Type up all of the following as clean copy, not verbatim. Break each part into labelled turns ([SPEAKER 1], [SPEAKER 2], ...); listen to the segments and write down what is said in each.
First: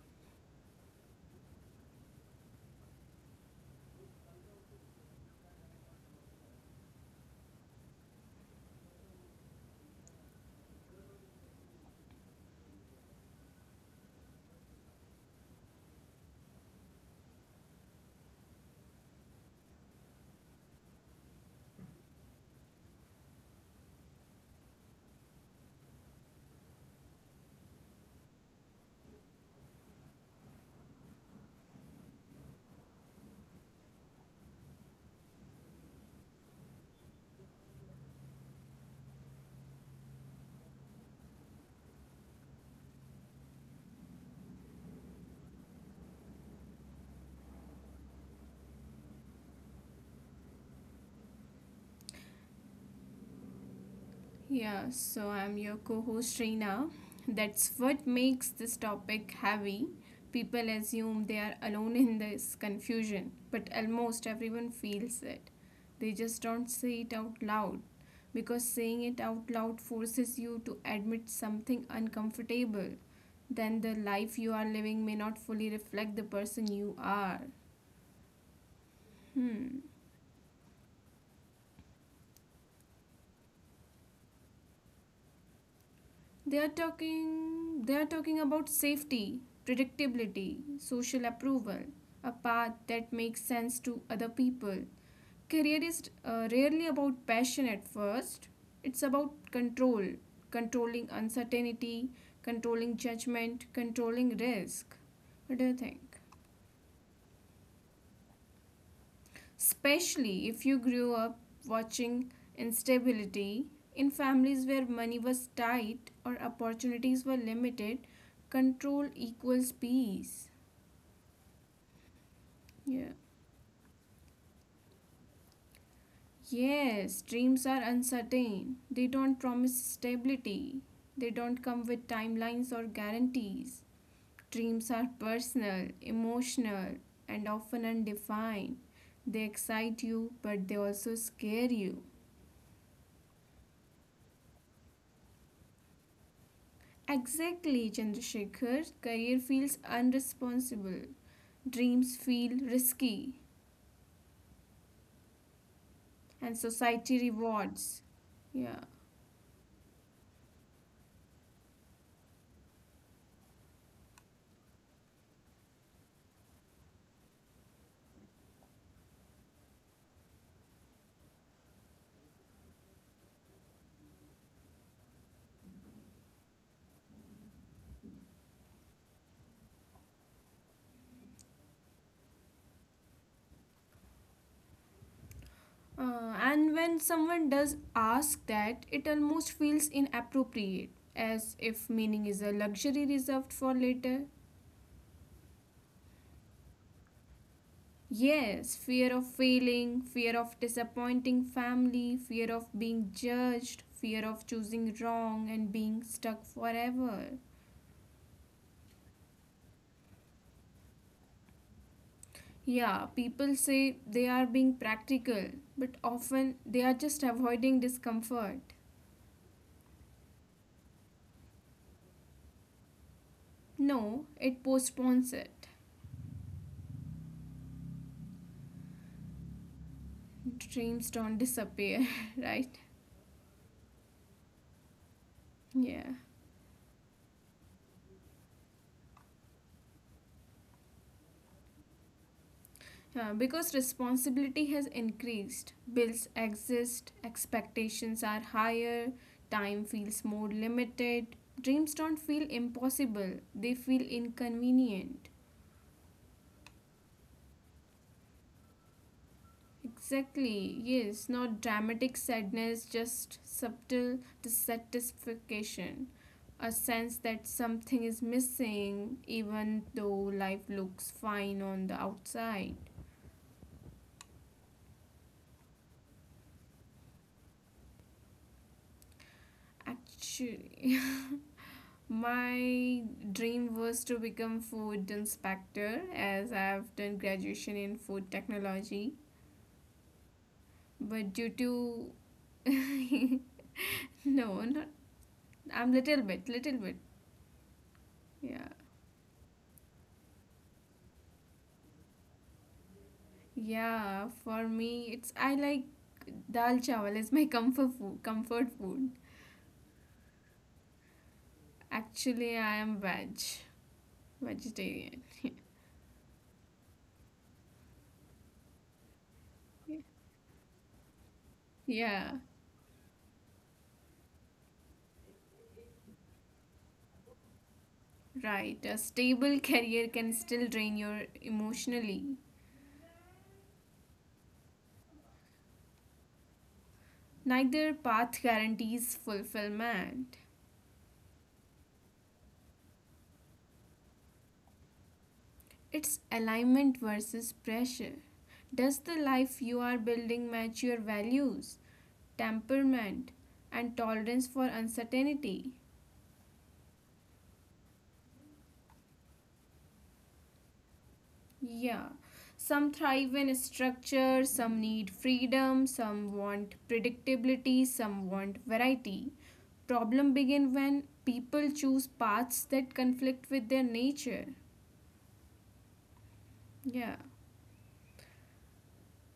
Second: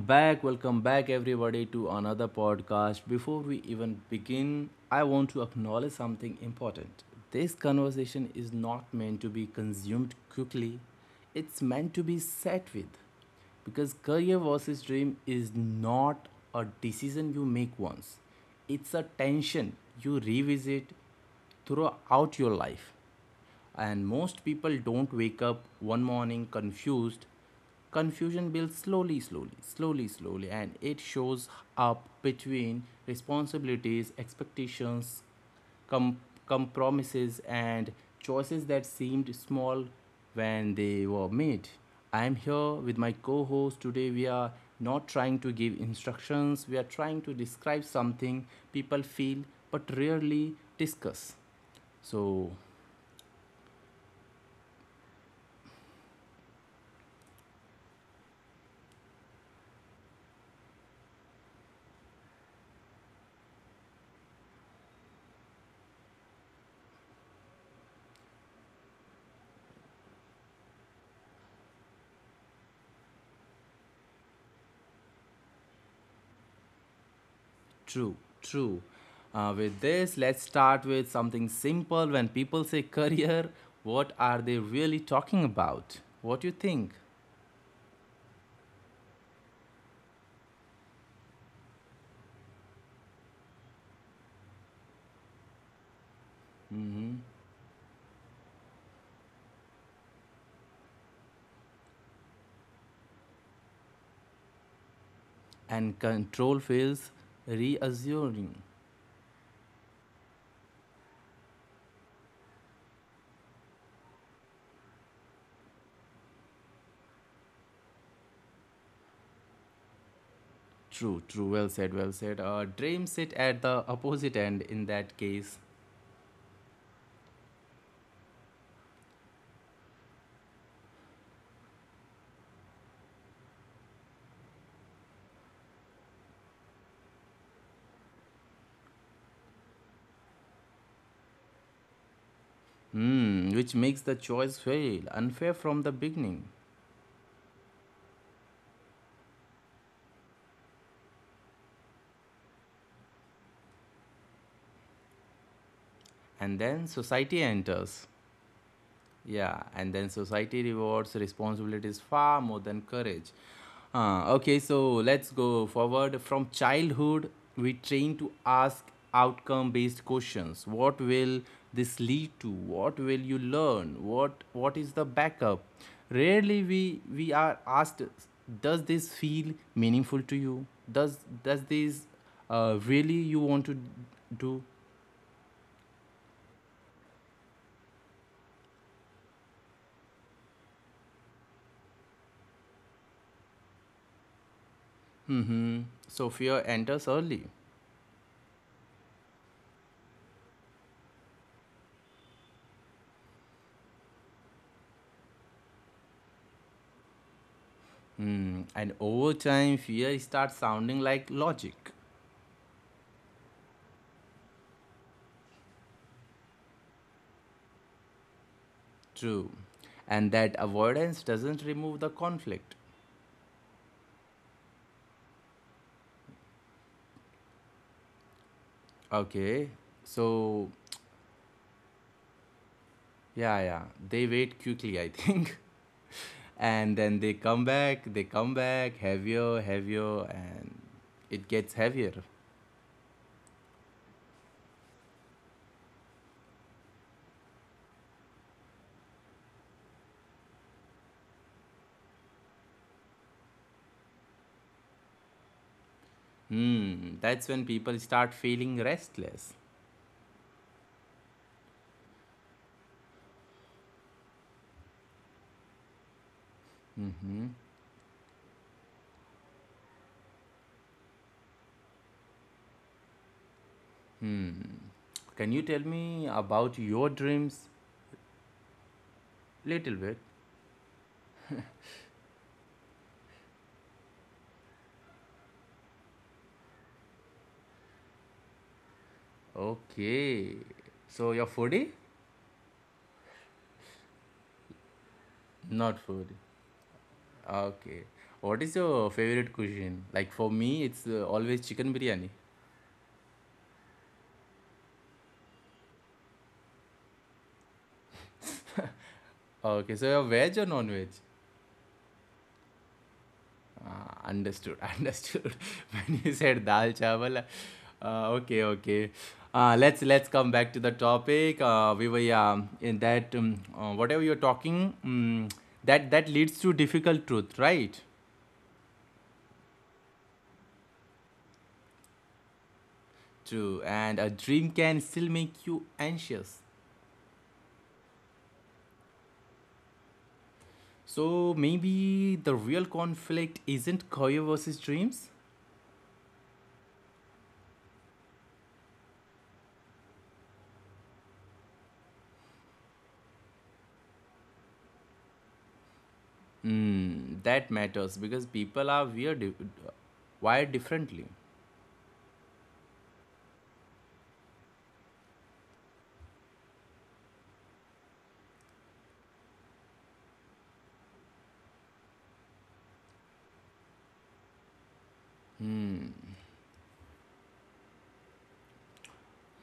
[SPEAKER 1] back. Welcome back, everybody, to another podcast. Before we even begin, I want to acknowledge something important. This conversation is not meant to be consumed quickly, it's meant to be sat with. Because career versus dream is not a decision you make once, it's a tension you revisit throughout your life. And most people don't wake up one morning confused. Confusion builds slowly, slowly, slowly, slowly, and it shows up between responsibilities, expectations, com- compromises, and choices that seemed small when they were made. I am here with my co host. Today, we are not trying to give instructions, we are trying to describe something people feel but rarely discuss. So,
[SPEAKER 2] Yeah, so I'm your co host Reena. That's what makes this topic heavy. People assume they are alone in this confusion, but almost everyone feels it. They just don't say it out loud because saying it out loud forces you to admit something uncomfortable. Then the life you are living may not fully reflect the person you are.
[SPEAKER 1] true, true. With
[SPEAKER 2] Hmm.
[SPEAKER 1] this, let's start with something simple. When people say career, what are they really talking about? What do you
[SPEAKER 2] They are
[SPEAKER 1] think?
[SPEAKER 2] talking they are talking about safety, predictability, social approval, a path that makes sense to other people. Career is rarely about passion at first. It's about control, controlling uncertainty, controlling judgment, controlling risk. What do you
[SPEAKER 1] And
[SPEAKER 2] think?
[SPEAKER 1] control feels reassuring.
[SPEAKER 2] Especially if you grew up watching instability in families where money was tight or opportunities were limited, control equals peace.
[SPEAKER 1] True, true. Well said, well said. Dreams
[SPEAKER 2] Yeah.
[SPEAKER 1] sit at the opposite end in that case.
[SPEAKER 2] Yes, dreams are uncertain. They don't promise stability. They don't come with timelines or guarantees. Dreams are personal, emotional, and often undefined. They excite you, but they also scare you.
[SPEAKER 1] Hmm, which makes the choice feel unfair from the beginning.
[SPEAKER 2] Exactly, Chandrasekhar. Career feels unresponsible, dreams feel risky,
[SPEAKER 1] And
[SPEAKER 2] and
[SPEAKER 1] then
[SPEAKER 2] society
[SPEAKER 1] society enters.
[SPEAKER 2] rewards. Yeah.
[SPEAKER 1] Yeah, and then society rewards responsibilities far more than courage. Okay, so let's go forward. From childhood, we train to ask outcome based questions. What will this lead to? What will you learn? What is the backup? Rarely we are asked, does this feel meaningful to you? Does this really you want to do?
[SPEAKER 2] And when someone does ask that, it almost feels inappropriate, as if meaning is a luxury reserved for later.
[SPEAKER 1] Hmm. So fear enters early.
[SPEAKER 2] Yes, fear of failing, fear of disappointing family, fear of being judged, fear of choosing wrong and being stuck forever.
[SPEAKER 1] Hmm, and over time, fear starts sounding like logic.
[SPEAKER 2] Yeah, people say they are being practical, but often they are just avoiding discomfort.
[SPEAKER 1] True. And that avoidance doesn't remove the conflict.
[SPEAKER 2] No, it postpones it.
[SPEAKER 1] Okay. So,
[SPEAKER 2] Dreams don't disappear, right?
[SPEAKER 1] yeah, yeah. They wait quickly, I think.
[SPEAKER 2] Yeah.
[SPEAKER 1] And then they come back, heavier, heavier, and it gets heavier.
[SPEAKER 2] Yeah, because responsibility has increased. Bills exist, expectations are higher, time feels more limited. Dreams don't feel impossible, they feel inconvenient.
[SPEAKER 1] Hmm. That's when people start feeling restless.
[SPEAKER 2] Exactly, yes, not dramatic sadness, just subtle dissatisfaction, a sense
[SPEAKER 1] Mm-hmm.
[SPEAKER 2] that something is missing, even though life looks fine on the outside.
[SPEAKER 1] Hmm. Can you tell me about your dreams? Little bit.
[SPEAKER 2] Actually, my dream was to become food inspector as I've done graduation in food technology,
[SPEAKER 1] Okay. So,
[SPEAKER 2] but
[SPEAKER 1] you're
[SPEAKER 2] due
[SPEAKER 1] foodie?
[SPEAKER 2] to no, not I'm
[SPEAKER 1] Not food.
[SPEAKER 2] little bit,
[SPEAKER 1] Ah, okay. What
[SPEAKER 2] yeah.
[SPEAKER 1] is your favorite cuisine? Like for me, it's always chicken biryani.
[SPEAKER 2] Yeah, for me, it's I like dal chawal is my comfort food. Comfort food.
[SPEAKER 1] Ah, okay, so you're veg or non-veg?
[SPEAKER 2] Actually, I am veg,
[SPEAKER 1] Ah, understood,
[SPEAKER 2] vegetarian.
[SPEAKER 1] understood. When you said dal chawal, okay, okay. Let's come back to the topic. We were, yeah,
[SPEAKER 2] Yeah,
[SPEAKER 1] in that whatever you're talking, that leads to difficult truth, right?
[SPEAKER 2] right. A stable career can still drain you emotionally.
[SPEAKER 1] True, and a dream can still make you anxious.
[SPEAKER 2] Neither path guarantees fulfillment.
[SPEAKER 1] So maybe the real conflict isn't career versus dreams?
[SPEAKER 2] It's alignment versus pressure. Does the life you are building match your values, temperament, and tolerance for uncertainty?
[SPEAKER 1] Mm, that matters because people are weird, wired differently.
[SPEAKER 2] Yeah. Some thrive in structure, some need freedom, some want predictability, some want variety. Problem begin when people choose paths that conflict with their nature. Yeah.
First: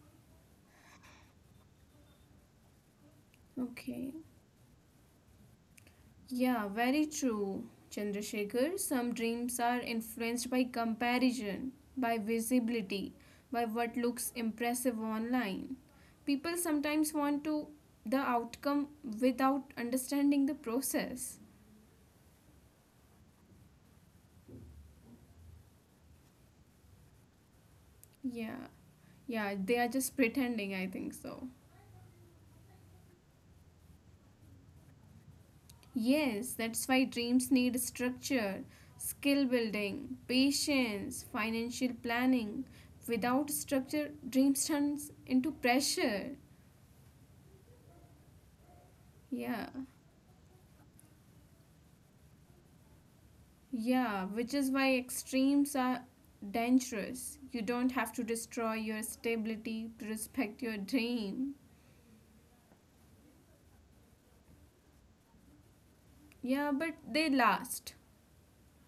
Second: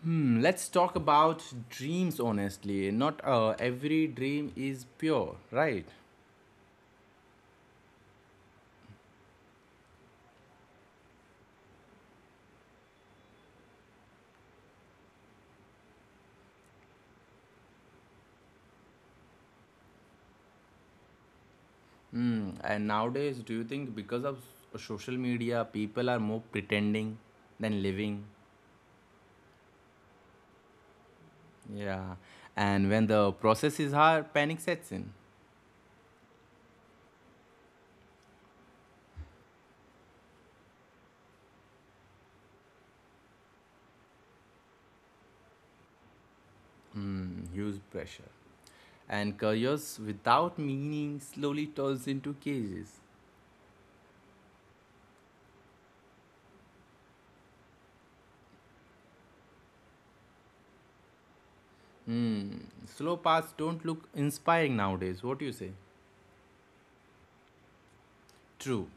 [SPEAKER 1] Hmm, let's talk about dreams honestly. Not every
[SPEAKER 2] Okay.
[SPEAKER 1] dream is pure, right?
[SPEAKER 2] Yeah, very true, Chandrasekhar. Some dreams are influenced by comparison, by visibility, by what looks impressive online. People sometimes want to the outcome without understanding the process.
[SPEAKER 1] Hmm, and nowadays, do you think because of social media, people are more pretending than living?
[SPEAKER 2] Yeah, yeah, they are just pretending, I think so.
[SPEAKER 1] Yeah. And when the process is hard, panic sets in.
[SPEAKER 2] Yes, that's why dreams need structure, skill building, patience, financial planning. Without structure, dreams turns into pressure.
[SPEAKER 1] Hmm, huge pressure. And
[SPEAKER 2] Yeah,
[SPEAKER 1] careers without meaning slowly turns into cages.
[SPEAKER 2] yeah, which is why extremes are dangerous. You don't have to destroy your stability to respect your dream.
[SPEAKER 1] Slow paths don't look inspiring nowadays. What do you say?
[SPEAKER 2] Yeah, but they last.
[SPEAKER 1] True.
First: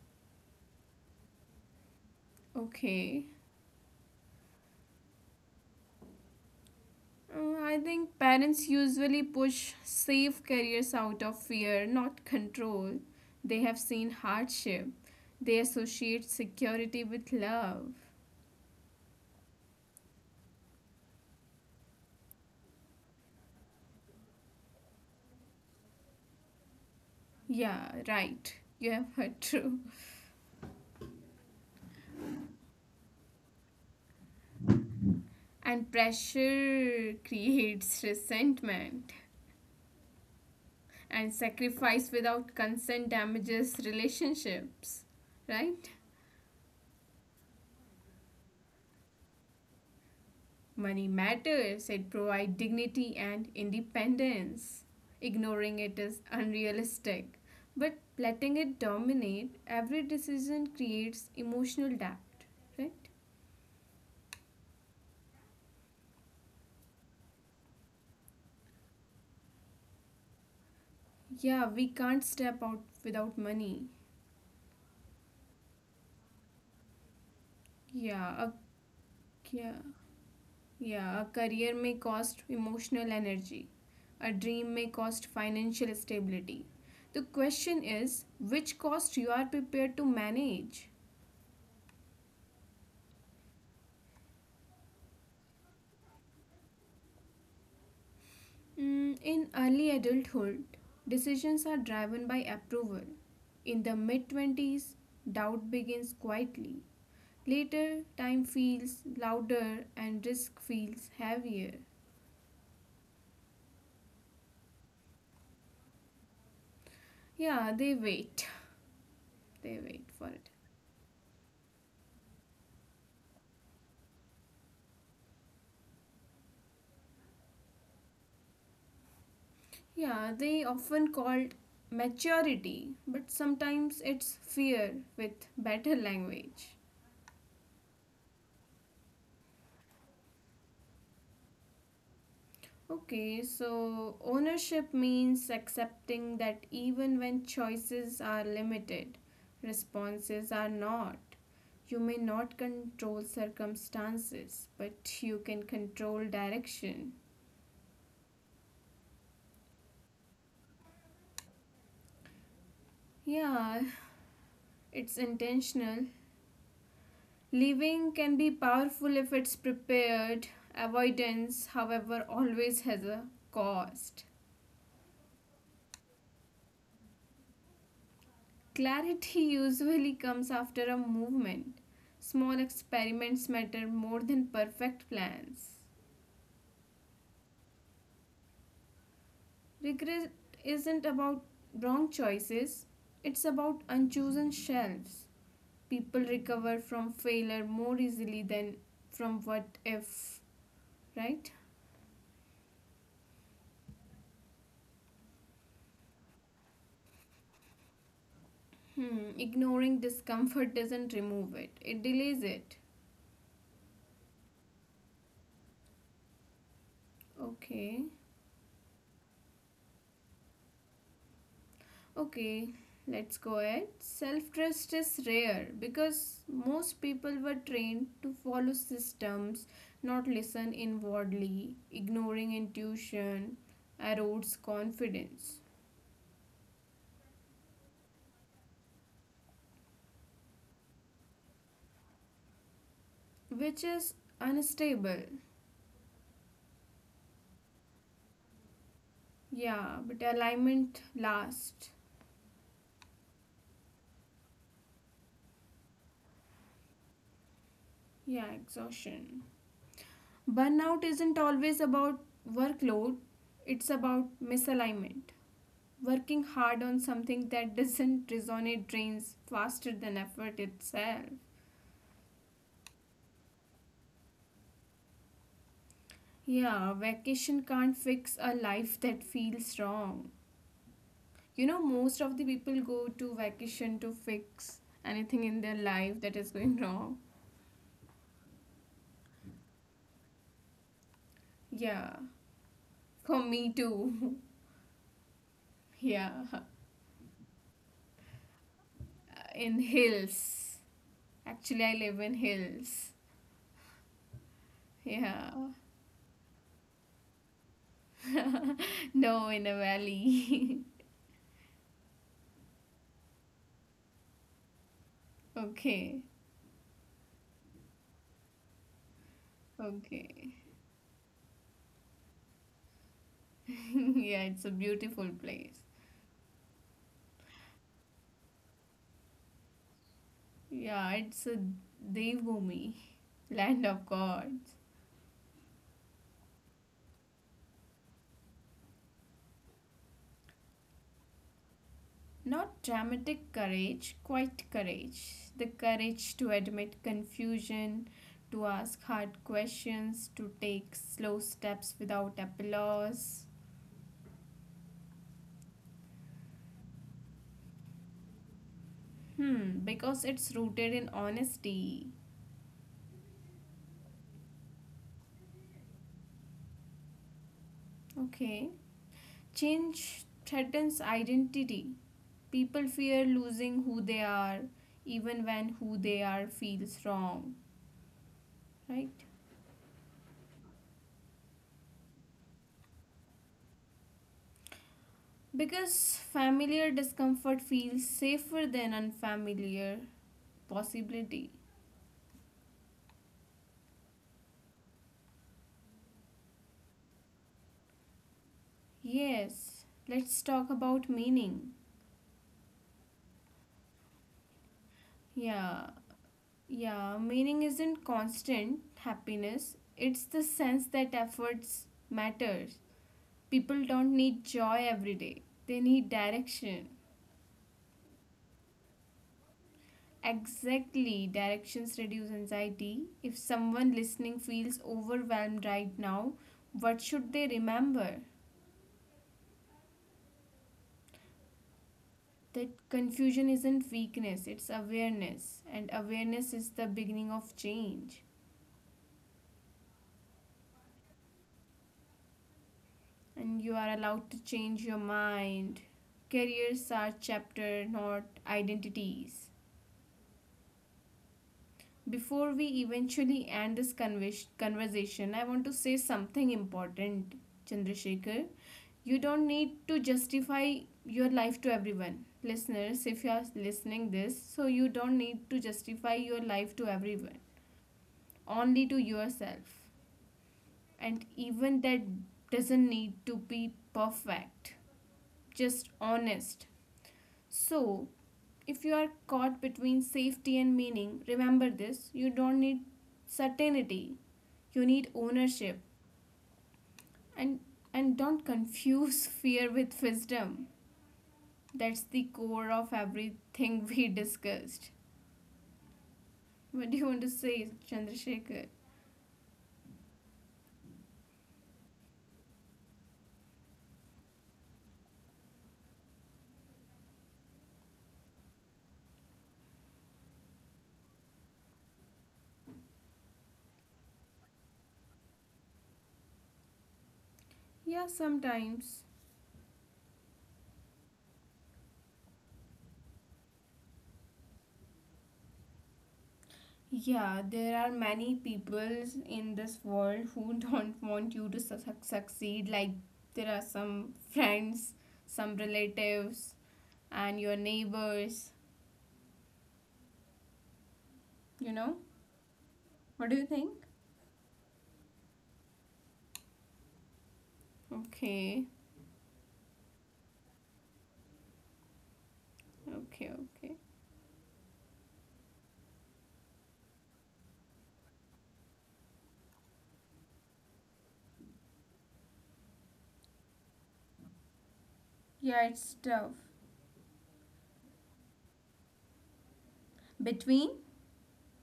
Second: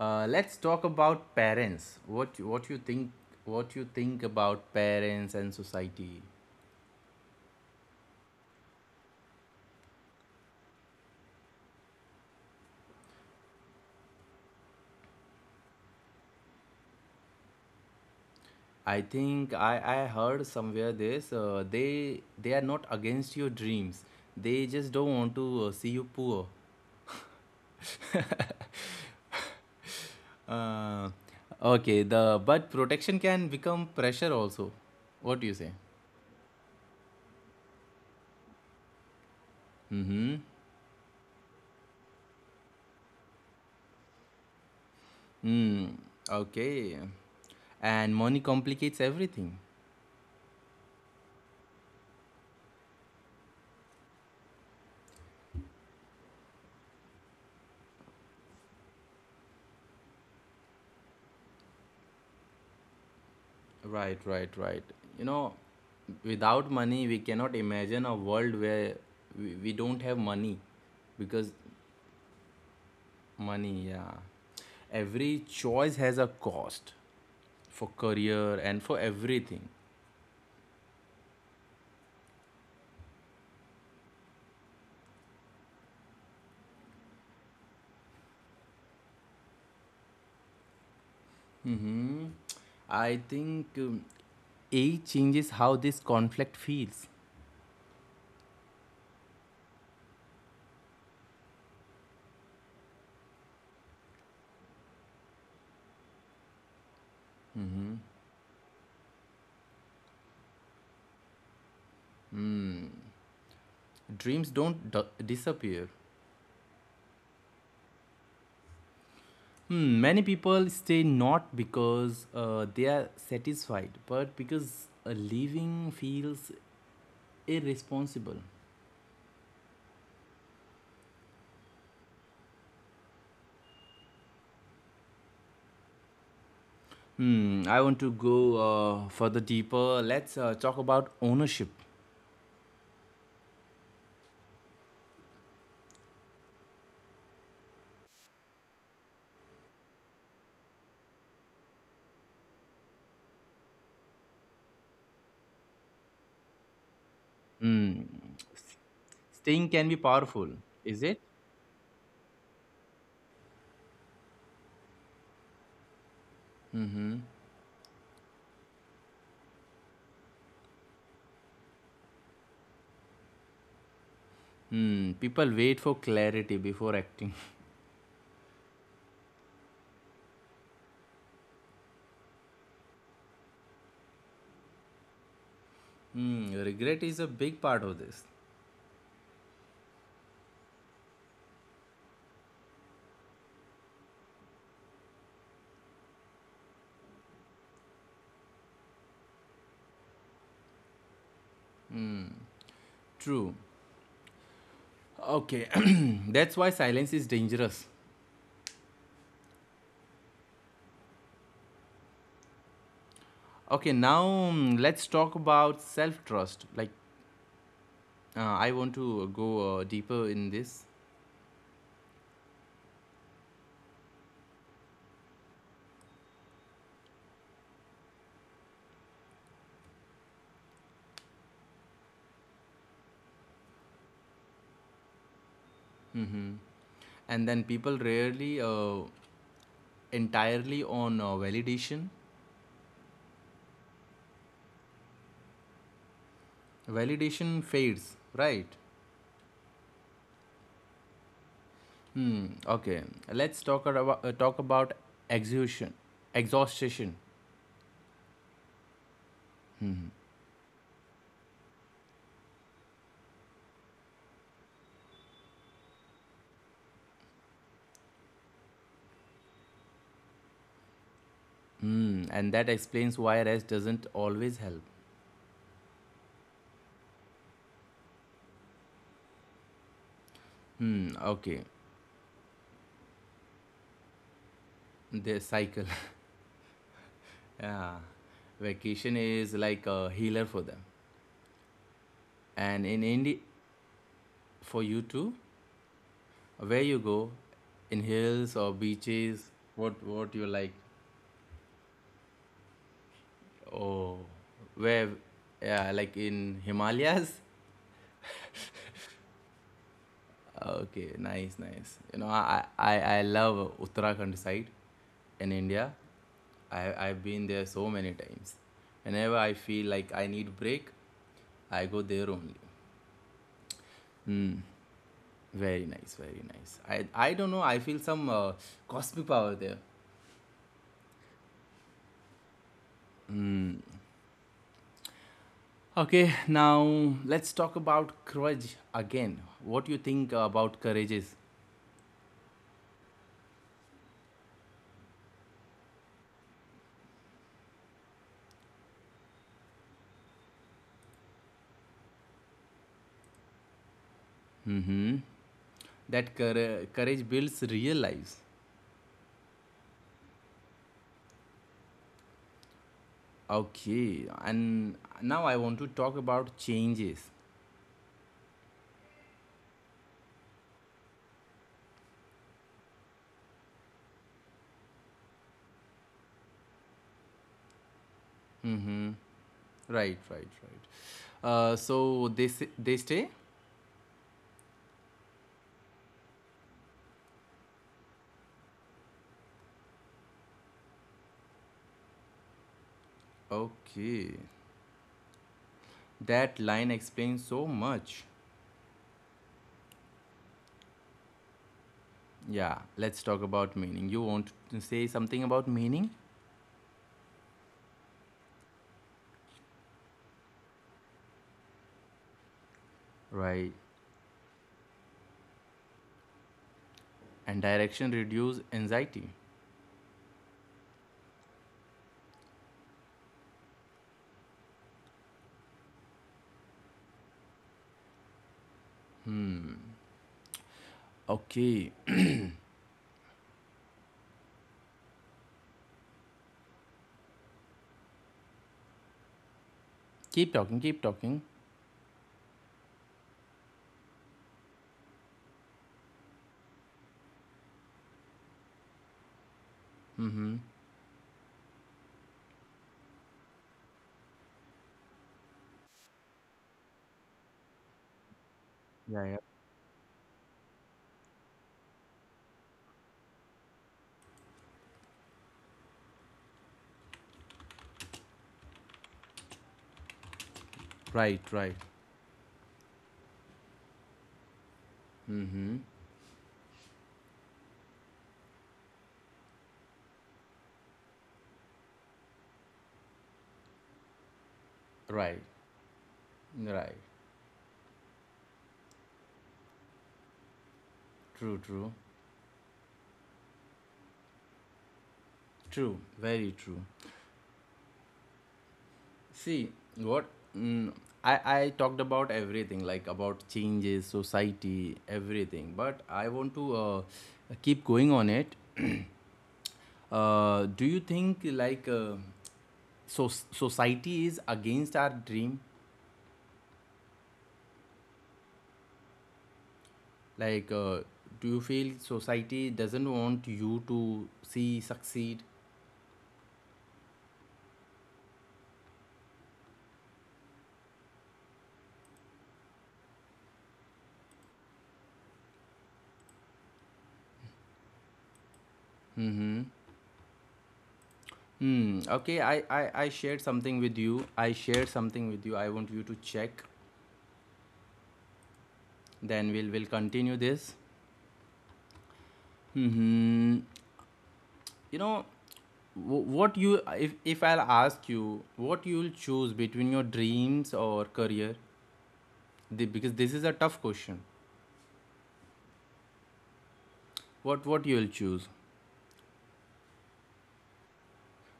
[SPEAKER 1] Let's talk about parents. What you think?
[SPEAKER 2] Okay.
[SPEAKER 1] What you think about parents and society?
[SPEAKER 2] I think parents usually push safe careers out of fear, not control. They have seen hardship. They associate security with love.
[SPEAKER 1] I think I heard somewhere this, they are not against your dreams. They just don't want to see you poor.
[SPEAKER 2] Yeah, right. You have heard true.
[SPEAKER 1] Uh, okay, the but protection can become pressure also. What do you say?
[SPEAKER 2] And pressure creates resentment.
[SPEAKER 1] Mm-hmm.
[SPEAKER 2] And sacrifice without consent damages relationships, right?
[SPEAKER 1] Hmm. Okay. And money complicates everything.
[SPEAKER 2] Money matters, it provides dignity and independence. Ignoring it is unrealistic, but letting it dominate every decision creates emotional debt, right?
[SPEAKER 1] Right, right, right. You know, without money, we cannot imagine a world where we don't have money because
[SPEAKER 2] Yeah, we can't step out without money.
[SPEAKER 1] money, yeah. Every choice has a cost for
[SPEAKER 2] Yeah,
[SPEAKER 1] career and for everything.
[SPEAKER 2] yeah. yeah. a career may cost emotional energy, a dream may cost financial stability. The question is which cost you are prepared to manage.
[SPEAKER 1] Mm-hmm. I think age changes how this conflict feels.
[SPEAKER 2] Mm, in early adulthood, decisions are driven by approval. In the mid 20s, doubt begins quietly. Later, time feels louder and risk feels heavier.
[SPEAKER 1] Mm. Dreams don't disappear,
[SPEAKER 2] Yeah, they wait. They
[SPEAKER 1] Hmm,
[SPEAKER 2] wait
[SPEAKER 1] many
[SPEAKER 2] for it.
[SPEAKER 1] people stay not because they are satisfied, but because living feels irresponsible.
[SPEAKER 2] Yeah, they often called maturity, but sometimes it's fear with better language.
[SPEAKER 1] Hmm, I want to go further deeper. Let's talk about ownership.
[SPEAKER 2] Okay, so ownership means accepting that even when choices are limited, responses are not. You may not control circumstances, but you can control direction.
[SPEAKER 1] Staying can be powerful, is it?
[SPEAKER 2] Yeah, it's intentional. Living can be powerful if it's prepared. Avoidance, however, always has a cost.
[SPEAKER 1] Hmm, people wait for clarity before acting.
[SPEAKER 2] Clarity usually comes after a movement. Small experiments matter more than perfect plans.
[SPEAKER 1] Hmm, regret is a big part of this.
[SPEAKER 2] Regret isn't about wrong choices, it's about unchosen shelves. People recover from failure more easily than from what if, right?
[SPEAKER 1] True. Okay, that's why silence is dangerous.
[SPEAKER 2] Hmm, ignoring discomfort doesn't remove it, it delays it.
[SPEAKER 1] Okay, now mm, let's talk about self trust. Like
[SPEAKER 2] Okay,
[SPEAKER 1] uh, I want to go deeper in this.
[SPEAKER 2] okay, let's go ahead. Self trust is rare because most people were trained to follow systems, not listen inwardly. Ignoring intuition erodes confidence,
[SPEAKER 1] And then people rarely entirely on validation.
[SPEAKER 2] which is unstable.
[SPEAKER 1] Validation fades, right?
[SPEAKER 2] Yeah, but alignment lasts.
[SPEAKER 1] Hmm. Okay. Let's talk about exhaustion. Exhaustion.
[SPEAKER 2] Yeah, exhaustion. Burnout isn't always about workload, it's about misalignment. Working hard on something that doesn't resonate drains faster than effort itself.
[SPEAKER 1] Hmm. And that explains why rest doesn't always help.
[SPEAKER 2] Yeah, vacation can't fix a life that feels wrong.
[SPEAKER 1] Hmm.
[SPEAKER 2] You know,
[SPEAKER 1] Okay.
[SPEAKER 2] most of the people go to vacation to fix
[SPEAKER 1] The
[SPEAKER 2] anything in their
[SPEAKER 1] cycle.
[SPEAKER 2] life that is going wrong.
[SPEAKER 1] Yeah. Vacation is like a healer for them,
[SPEAKER 2] Yeah,
[SPEAKER 1] and in
[SPEAKER 2] for
[SPEAKER 1] India,
[SPEAKER 2] me too.
[SPEAKER 1] for you too.
[SPEAKER 2] yeah,
[SPEAKER 1] Where you go? In hills or beaches?
[SPEAKER 2] in
[SPEAKER 1] What you
[SPEAKER 2] hills.
[SPEAKER 1] like?
[SPEAKER 2] Actually, I live in hills.
[SPEAKER 1] Oh, where?
[SPEAKER 2] Yeah.
[SPEAKER 1] Yeah, like in Himalayas.
[SPEAKER 2] no, in a valley.
[SPEAKER 1] Okay, nice, nice. You know, I love Uttarakhand side in India.
[SPEAKER 2] okay,
[SPEAKER 1] I've been there so many times. Whenever I feel like I
[SPEAKER 2] okay.
[SPEAKER 1] need break, I go there only.
[SPEAKER 2] yeah, it's
[SPEAKER 1] Hmm.
[SPEAKER 2] a beautiful place.
[SPEAKER 1] Very nice, very nice. I don't know. I feel some cosmic power there.
[SPEAKER 2] Yeah, it's a Devbhumi, land of gods.
[SPEAKER 1] Okay, now let's talk about courage again. What you think about courage is?
[SPEAKER 2] Not dramatic courage, quite courage. The courage to admit confusion, to ask hard questions, to take slow steps without applause.
[SPEAKER 1] Hmm. That courage builds real lives.
[SPEAKER 2] Hmm, because it's rooted in honesty.
[SPEAKER 1] Okay, and now I want to talk about changes.
[SPEAKER 2] Okay. Change threatens identity. People fear losing who they are, even when who they are feels wrong. Right?
[SPEAKER 1] Hmm. Right, right, right. So they stay.
[SPEAKER 2] Because familiar discomfort feels safer than unfamiliar possibility.
[SPEAKER 1] Okay, that line explains so much.
[SPEAKER 2] Yes, let's talk about meaning.
[SPEAKER 1] Yeah, let's talk about meaning. You want to say something about
[SPEAKER 2] Yeah,
[SPEAKER 1] meaning,
[SPEAKER 2] yeah, meaning isn't constant happiness, it's the sense that efforts matter. People
[SPEAKER 1] right?
[SPEAKER 2] don't need joy every day, they need direction.
[SPEAKER 1] And direction reduce anxiety.
[SPEAKER 2] Exactly, directions reduce anxiety. If someone listening feels overwhelmed right now, what should they remember?
[SPEAKER 1] Okay,
[SPEAKER 2] That confusion isn't weakness, it's awareness. And awareness is the beginning of change.
[SPEAKER 1] keep talking, keep talking.
[SPEAKER 2] And you are allowed to change your mind. Careers are chapter, not identities. Before we eventually end this conversation, I want to say something important, Chandrasekhar.
[SPEAKER 1] Yeah,
[SPEAKER 2] You
[SPEAKER 1] yeah.
[SPEAKER 2] don't need to justify your life to everyone. Listeners, if you are listening this, so you don't need to justify your life to everyone, only to yourself, and
[SPEAKER 1] Right, right.
[SPEAKER 2] even that doesn't need to be perfect,
[SPEAKER 1] Mm-hmm.
[SPEAKER 2] just honest. So, if you are caught between safety and meaning, remember this: you don't need certainty, you need
[SPEAKER 1] Right,
[SPEAKER 2] ownership,
[SPEAKER 1] right.
[SPEAKER 2] and, and don't confuse fear with wisdom.
[SPEAKER 1] True, true,
[SPEAKER 2] That's the core of everything we discussed.
[SPEAKER 1] true. Very true.
[SPEAKER 2] What do you want to say, Chandrasekhar?
[SPEAKER 1] See what? Mm, I talked about everything, like about changes, society, everything. But I want to keep going on it. Do you think so society is against our dream?
[SPEAKER 2] Yeah, sometimes.
[SPEAKER 1] Like, uh, do you feel society doesn't want you to see succeed?
[SPEAKER 2] Yeah, there are many people in this world who don't want you to succeed. Like there are some friends, some relatives, and your neighbors. You know?
[SPEAKER 1] Hmm. Okay. I
[SPEAKER 2] What do
[SPEAKER 1] shared
[SPEAKER 2] you think?
[SPEAKER 1] something with you. I shared something with you. I want you to check.
[SPEAKER 2] Okay,
[SPEAKER 1] Then we'll continue this.
[SPEAKER 2] okay,
[SPEAKER 1] Hmm.
[SPEAKER 2] okay.
[SPEAKER 1] You know, wh- what you if I'll ask you what you'll choose between your dreams or career, because this is a tough question.
[SPEAKER 2] Yeah, it's tough.
[SPEAKER 1] What you'll choose
[SPEAKER 2] Between,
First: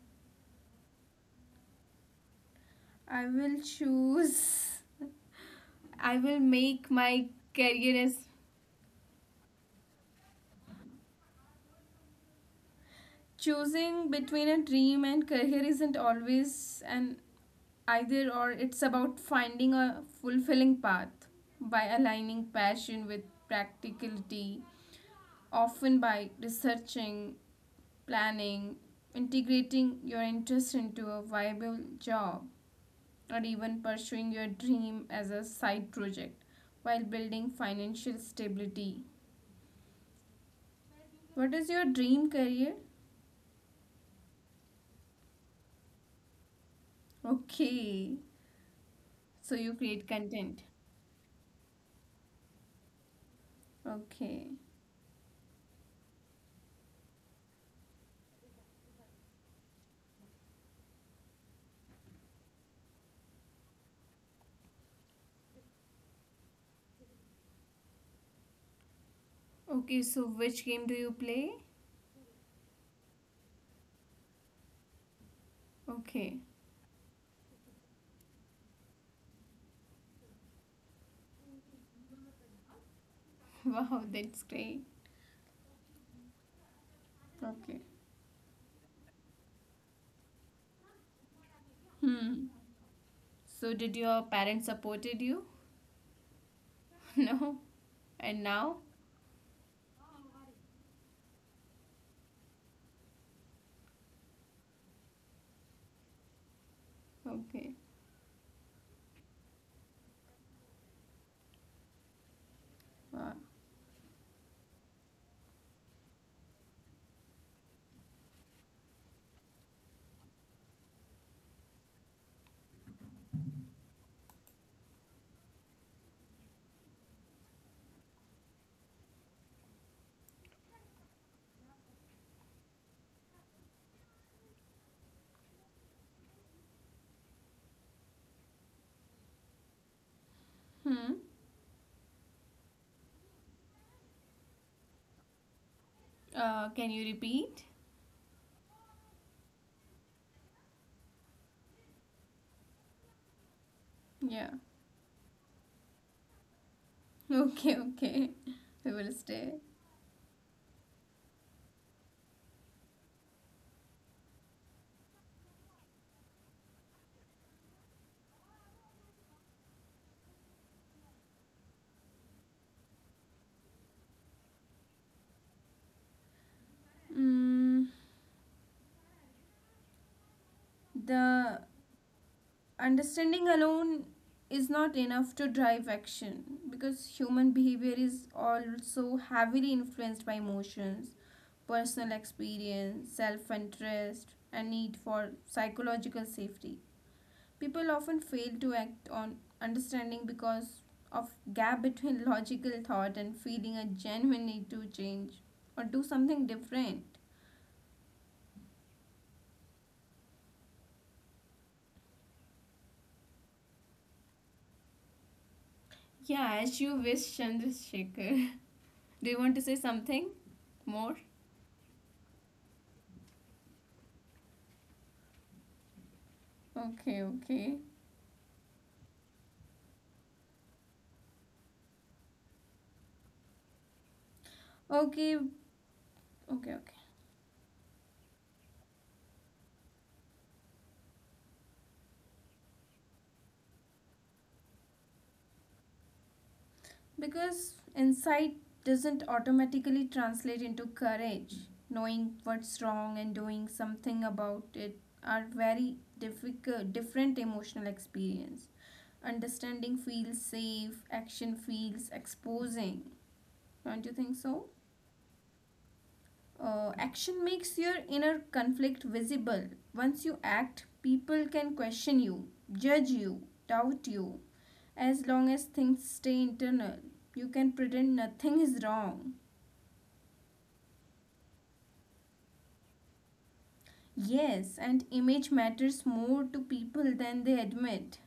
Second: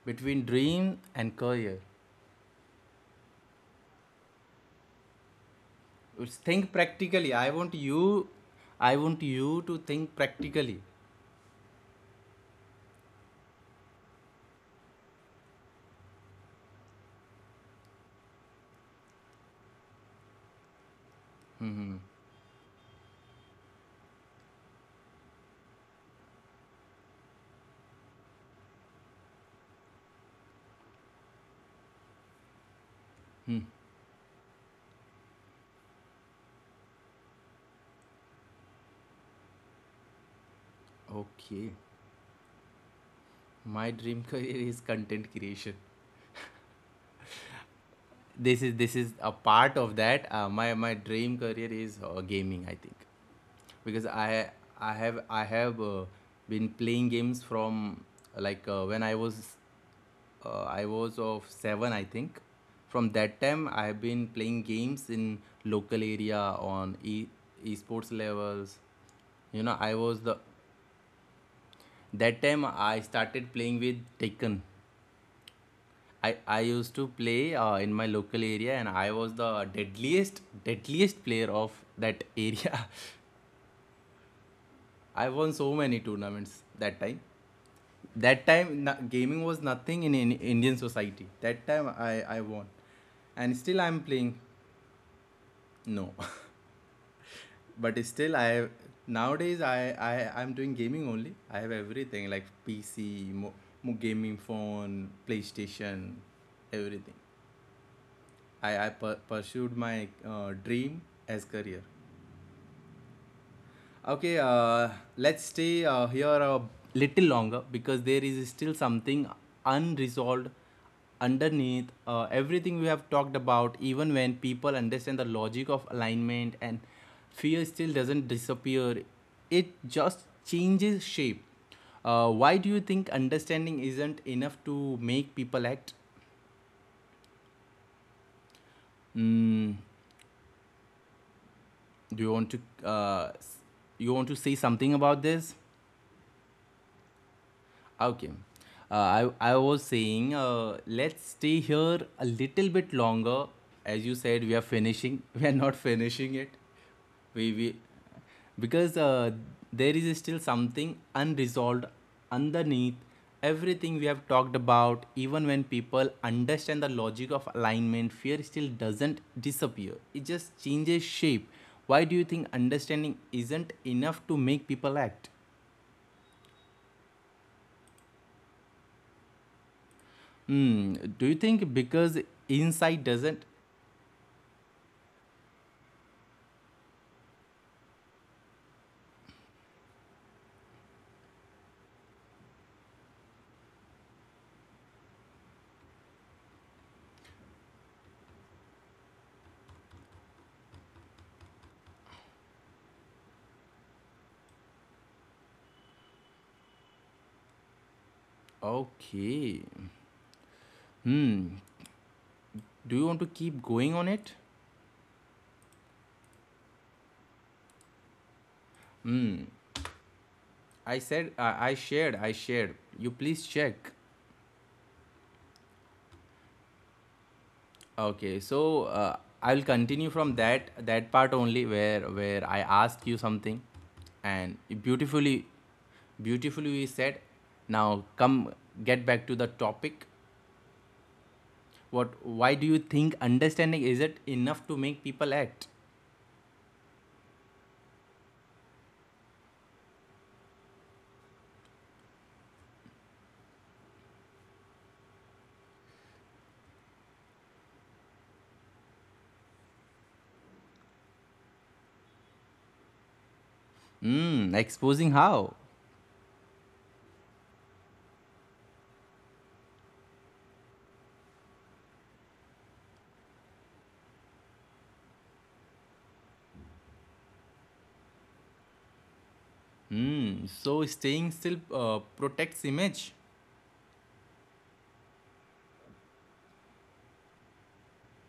[SPEAKER 1] between dream and career?
[SPEAKER 2] I will choose. I
[SPEAKER 1] It's
[SPEAKER 2] will
[SPEAKER 1] think
[SPEAKER 2] make my
[SPEAKER 1] practically.
[SPEAKER 2] career as
[SPEAKER 1] I want you to think practically.
[SPEAKER 2] choosing between a dream and career isn't always an either or, it's about finding a fulfilling path by aligning passion with practicality, often by researching, planning, integrating your interest into a viable job, or even pursuing your dream as a side project while building financial stability. What is your
[SPEAKER 1] Okay.
[SPEAKER 2] dream career?
[SPEAKER 1] My dream career is content creation.
[SPEAKER 2] Okay,
[SPEAKER 1] This is a
[SPEAKER 2] so you
[SPEAKER 1] part of
[SPEAKER 2] create
[SPEAKER 1] that, uh,
[SPEAKER 2] content.
[SPEAKER 1] my my dream career is gaming, I think, because i
[SPEAKER 2] Okay.
[SPEAKER 1] i have I have been playing games from like when I was I was of 7, I think. From that time I have been playing games in local area, on e esports levels, you know. i
[SPEAKER 2] Okay,
[SPEAKER 1] was
[SPEAKER 2] so
[SPEAKER 1] the
[SPEAKER 2] which game do you play?
[SPEAKER 1] that time I started playing with Taken. I,
[SPEAKER 2] Okay.
[SPEAKER 1] I used to play in my local area and I was the deadliest player of that area.
[SPEAKER 2] Wow, that's great.
[SPEAKER 1] I won so many tournaments that time.
[SPEAKER 2] Okay.
[SPEAKER 1] That time gaming was nothing in Indian society. That time I
[SPEAKER 2] Hmm.
[SPEAKER 1] won. And
[SPEAKER 2] So
[SPEAKER 1] still
[SPEAKER 2] did
[SPEAKER 1] I'm
[SPEAKER 2] your
[SPEAKER 1] playing.
[SPEAKER 2] parents supported you?
[SPEAKER 1] No.
[SPEAKER 2] No.
[SPEAKER 1] But still
[SPEAKER 2] And
[SPEAKER 1] I
[SPEAKER 2] now?
[SPEAKER 1] nowadays, I'm doing gaming only. I have everything like PC, mo, mo gaming phone, PlayStation, everything.
[SPEAKER 2] Okay.
[SPEAKER 1] I pursued my dream as career.
[SPEAKER 2] Wow.
[SPEAKER 1] Okay, let's stay here a little longer because there is still something unresolved underneath everything we have talked about. Even when people understand the logic of alignment and fear still doesn't disappear, it just changes shape. Why do you think understanding isn't enough to make people act? Mm,
[SPEAKER 2] Hmm.
[SPEAKER 1] do you want to uh, say something about this?
[SPEAKER 2] Can you repeat?
[SPEAKER 1] Okay. I was saying, let's stay here a little bit longer. As you said,
[SPEAKER 2] Yeah.
[SPEAKER 1] we are finishing. We are not finishing it. We
[SPEAKER 2] Okay, okay. We
[SPEAKER 1] because
[SPEAKER 2] will stay.
[SPEAKER 1] there is still something unresolved underneath everything we have talked about. Even when people understand the logic of alignment, fear still doesn't disappear. It just changes shape. Why do you think understanding isn't enough to make people act?
[SPEAKER 2] Mm,
[SPEAKER 1] Hmm. Do you
[SPEAKER 2] the
[SPEAKER 1] think because inside doesn't?
[SPEAKER 2] understanding alone is not enough to drive action because human behavior is also heavily influenced by emotions, personal experience, self interest, and need for psychological safety. People often fail to act on understanding because of gap between logical thought and feeling a genuine need to change or do something different.
[SPEAKER 1] Okay. Hmm. Do you want to keep going on it?
[SPEAKER 2] Yeah, as you wish, Chandrasekhar. Do you want to say something
[SPEAKER 1] I
[SPEAKER 2] more?
[SPEAKER 1] said, I shared. I shared. You please check.
[SPEAKER 2] Okay, okay.
[SPEAKER 1] Okay. So I'll continue from that part only where I asked you something, and
[SPEAKER 2] Okay,
[SPEAKER 1] beautifully,
[SPEAKER 2] okay,
[SPEAKER 1] beautifully you
[SPEAKER 2] okay.
[SPEAKER 1] said. Now come get back to the topic. What? Why do you think understanding isn't enough to make people act?
[SPEAKER 2] Because insight doesn't automatically translate into courage. Knowing what's wrong and doing something about it are very difficult, different emotional experience. Understanding feels safe, action feels exposing. Don't you think
[SPEAKER 1] Hmm.
[SPEAKER 2] so?
[SPEAKER 1] Exposing how?
[SPEAKER 2] Action makes your inner conflict visible. Once you act, people can question you, judge you, doubt you. As long as things stay internal, you can pretend nothing is wrong.
[SPEAKER 1] Hmm. So staying still protects image.
[SPEAKER 2] Yes, and image matters more to people than they admit.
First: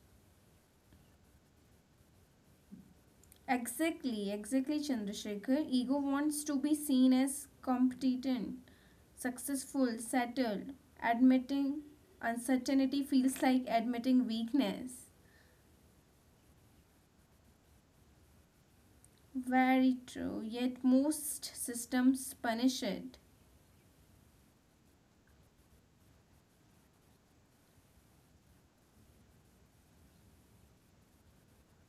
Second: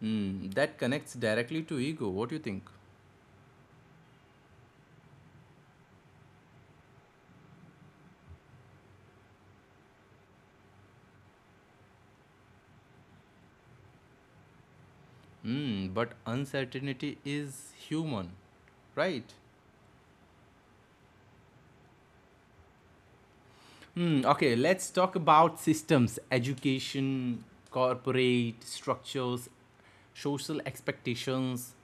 [SPEAKER 1] Hmm. That connects directly to ego. What do you think?
[SPEAKER 2] Exactly, exactly, Chandrasekhar. Ego wants to be seen as competent, successful, settled. Admitting uncertainty feels like admitting weakness.
[SPEAKER 1] Hmm. But uncertainty is human, right?
[SPEAKER 2] Very true. Yet most systems punish it.
[SPEAKER 1] Hmm. Okay. Let's talk about systems, education, corporate structures, social expectations.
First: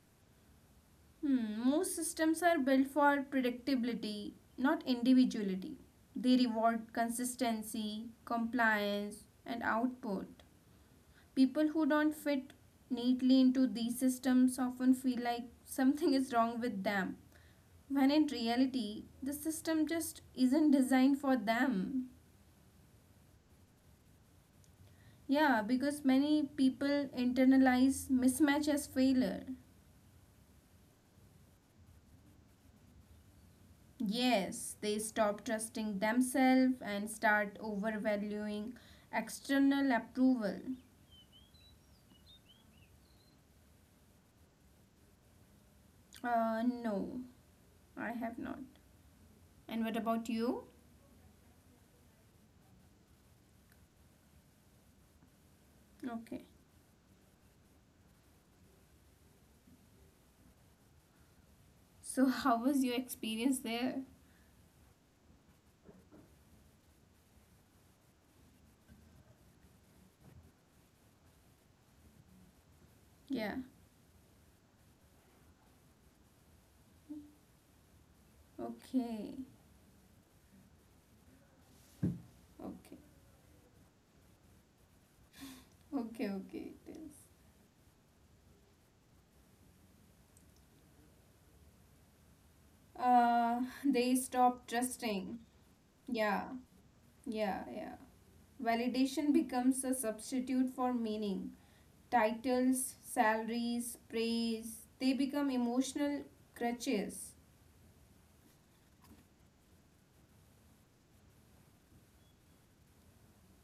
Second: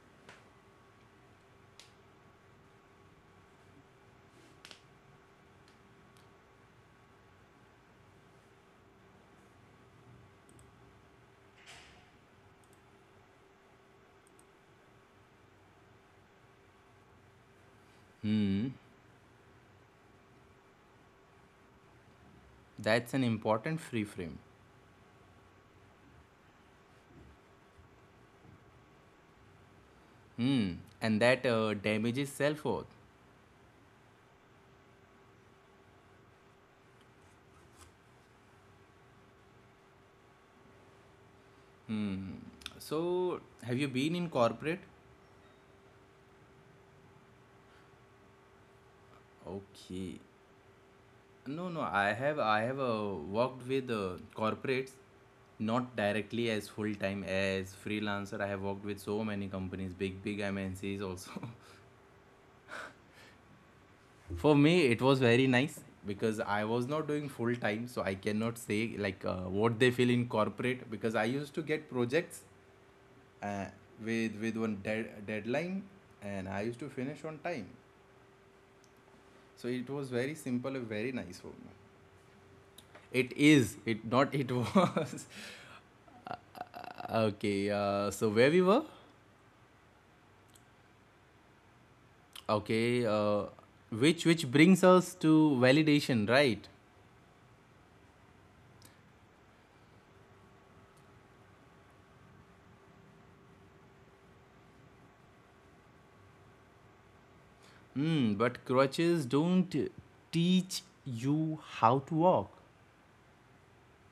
[SPEAKER 2] Hmm, most systems are built for predictability, not individuality. They reward consistency, compliance, and output. People who don't fit neatly into these systems often feel like something is wrong with them, when in
[SPEAKER 1] Hmm.
[SPEAKER 2] reality, the system just isn't designed for them.
[SPEAKER 1] That's an important free frame.
[SPEAKER 2] Yeah, because many people internalize mismatch as failure.
[SPEAKER 1] Hmm. And that damages self worth.
[SPEAKER 2] Yes, they stop trusting themselves and start overvaluing external approval.
[SPEAKER 1] Hmm. So have you been in corporate?
[SPEAKER 2] No, I have not. And what
[SPEAKER 1] Okay.
[SPEAKER 2] about you?
[SPEAKER 1] No, no. I have worked with corporates, not directly
[SPEAKER 2] Okay.
[SPEAKER 1] as full time as freelancer. I have worked with so many companies, big MNCs also.
[SPEAKER 2] So, how was your experience there?
[SPEAKER 1] For me, it was very nice because I was not doing full time, so I cannot say like what they feel in corporate because I used to get projects
[SPEAKER 2] Yeah.
[SPEAKER 1] uh, with one deadline and I used to finish on time.
[SPEAKER 2] Okay.
[SPEAKER 1] So it was very simple and very nice for me.
[SPEAKER 2] Okay.
[SPEAKER 1] It is. It not. It was.
[SPEAKER 2] Okay, okay, it is.
[SPEAKER 1] Okay, so where we were? Okay,
[SPEAKER 2] They
[SPEAKER 1] which
[SPEAKER 2] stop
[SPEAKER 1] brings us
[SPEAKER 2] trusting.
[SPEAKER 1] to validation,
[SPEAKER 2] Yeah,
[SPEAKER 1] right?
[SPEAKER 2] yeah, yeah. Validation becomes a substitute for meaning. Titles, salaries, praise, they become emotional crutches.
[SPEAKER 1] Hmm, but crutches don't teach you how to walk.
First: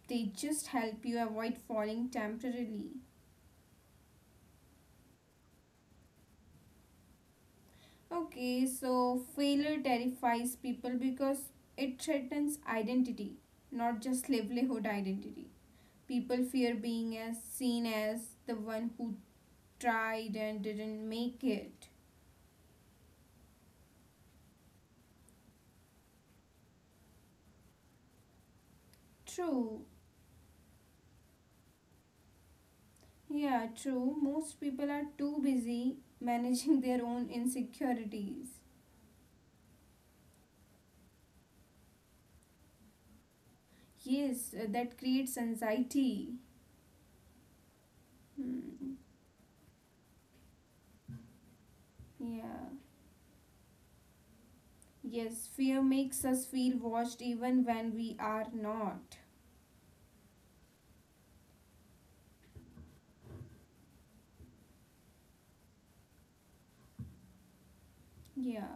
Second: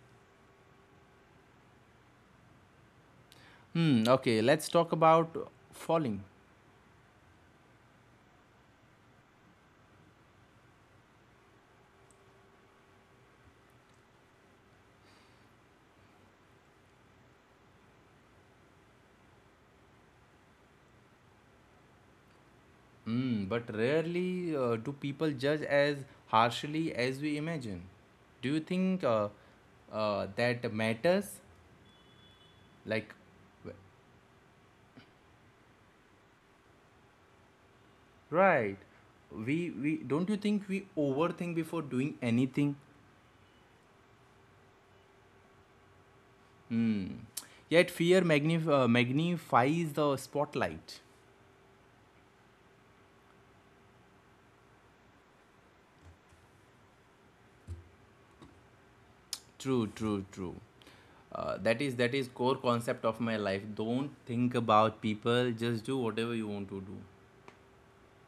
[SPEAKER 2] They just help you avoid falling temporarily.
[SPEAKER 1] Hmm, okay, let's talk about falling.
[SPEAKER 2] Okay, so failure terrifies people because it threatens identity, not just livelihood identity. People fear being as seen as the one who tried and didn't make it.
[SPEAKER 1] Hmm, but rarely do people judge as harshly as we imagine. Do you think
[SPEAKER 2] True.
[SPEAKER 1] that matters? Like,
[SPEAKER 2] Yeah, true.
[SPEAKER 1] w-
[SPEAKER 2] Most people are too busy managing their own insecurities.
[SPEAKER 1] right. We don't you think we overthink before doing anything?
[SPEAKER 2] Yes, that creates anxiety.
[SPEAKER 1] Hmm. Yet fear
[SPEAKER 2] Hmm.
[SPEAKER 1] magnif- uh, magnifies the spotlight.
[SPEAKER 2] Yeah. Yes, fear makes us feel watched even when we are not.
[SPEAKER 1] True, true, true. That is core concept of my life. Don't think about people. Just do whatever you want to do.
[SPEAKER 2] Yeah,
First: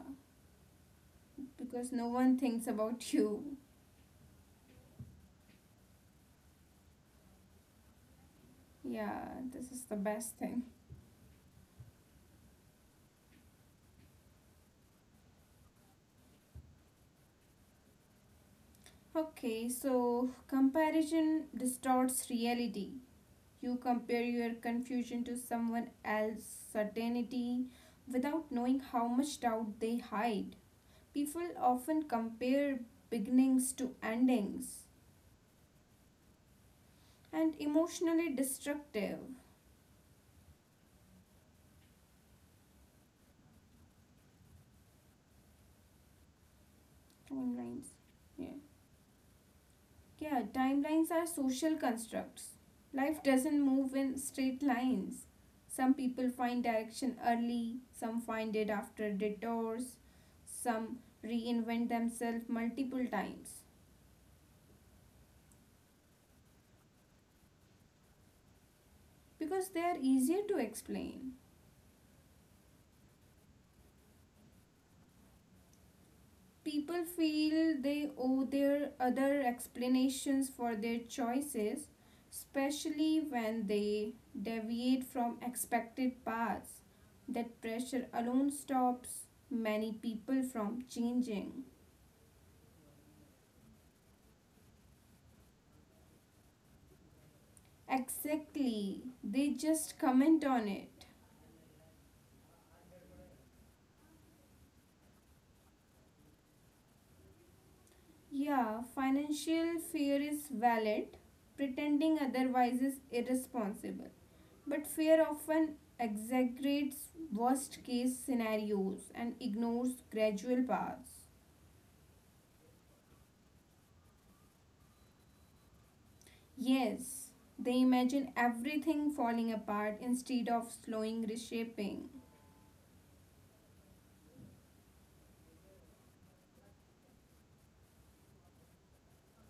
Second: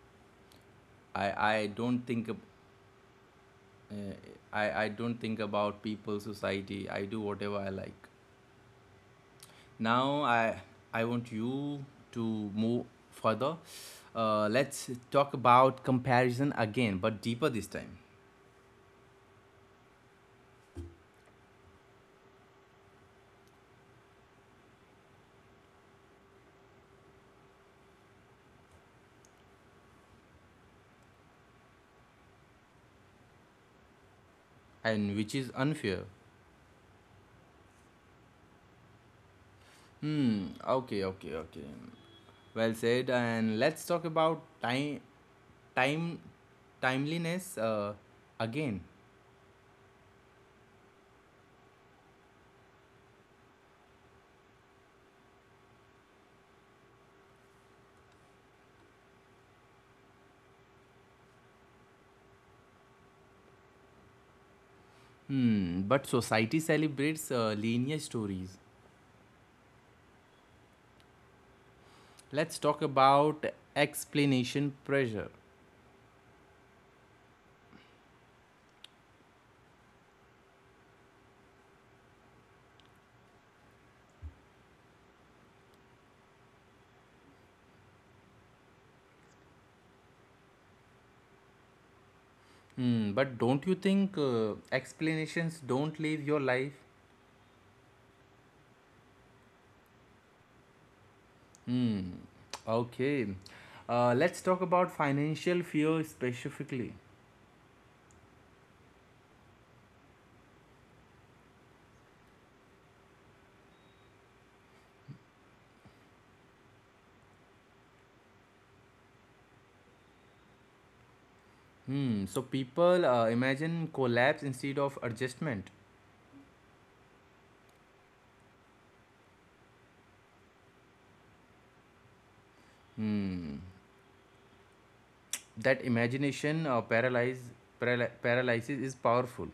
[SPEAKER 1] I I
[SPEAKER 2] because
[SPEAKER 1] don't
[SPEAKER 2] no
[SPEAKER 1] think.
[SPEAKER 2] one
[SPEAKER 1] ab-
[SPEAKER 2] thinks about you.
[SPEAKER 1] Uh, I don't think about people, society. I do whatever I like.
[SPEAKER 2] Yeah, this is the
[SPEAKER 1] Now
[SPEAKER 2] best
[SPEAKER 1] I
[SPEAKER 2] thing.
[SPEAKER 1] I want you to move further. Let's talk about comparison again, but deeper this time,
[SPEAKER 2] Okay, so comparison distorts reality. You compare your confusion to someone else's certainty without knowing how much doubt they hide. People often compare beginnings to endings,
[SPEAKER 1] and which is unfair.
[SPEAKER 2] and emotionally destructive.
[SPEAKER 1] Hmm. Okay. Okay. Okay. Well said. And let's talk about time, time, timeliness
[SPEAKER 2] Timelines. Yeah.
[SPEAKER 1] again.
[SPEAKER 2] Yeah, timelines are social constructs. Life doesn't move in straight lines. Some people find direction early, some find it after detours, some reinvent themselves multiple times
[SPEAKER 1] Hmm. But society celebrates linear stories.
[SPEAKER 2] because they are easier to explain.
[SPEAKER 1] Let's talk about explanation pressure.
[SPEAKER 2] People feel they owe their other explanations for their choices, especially when they deviate from expected paths. That pressure alone stops many people from changing.
[SPEAKER 1] Hmm. But don't you think explanations don't live your life?
[SPEAKER 2] Exactly, they just comment on it.
[SPEAKER 1] Hmm. Okay. Let's talk about financial fear specifically.
[SPEAKER 2] Yeah, financial fear is valid. Pretending otherwise is irresponsible. But fear often exaggerates worst case scenarios and ignores gradual paths.
[SPEAKER 1] Hmm. So people imagine collapse instead of adjustment.
[SPEAKER 2] Yes, they imagine everything falling apart instead of slowing reshaping.
[SPEAKER 1] Hmm. That imagination paralysis is powerful.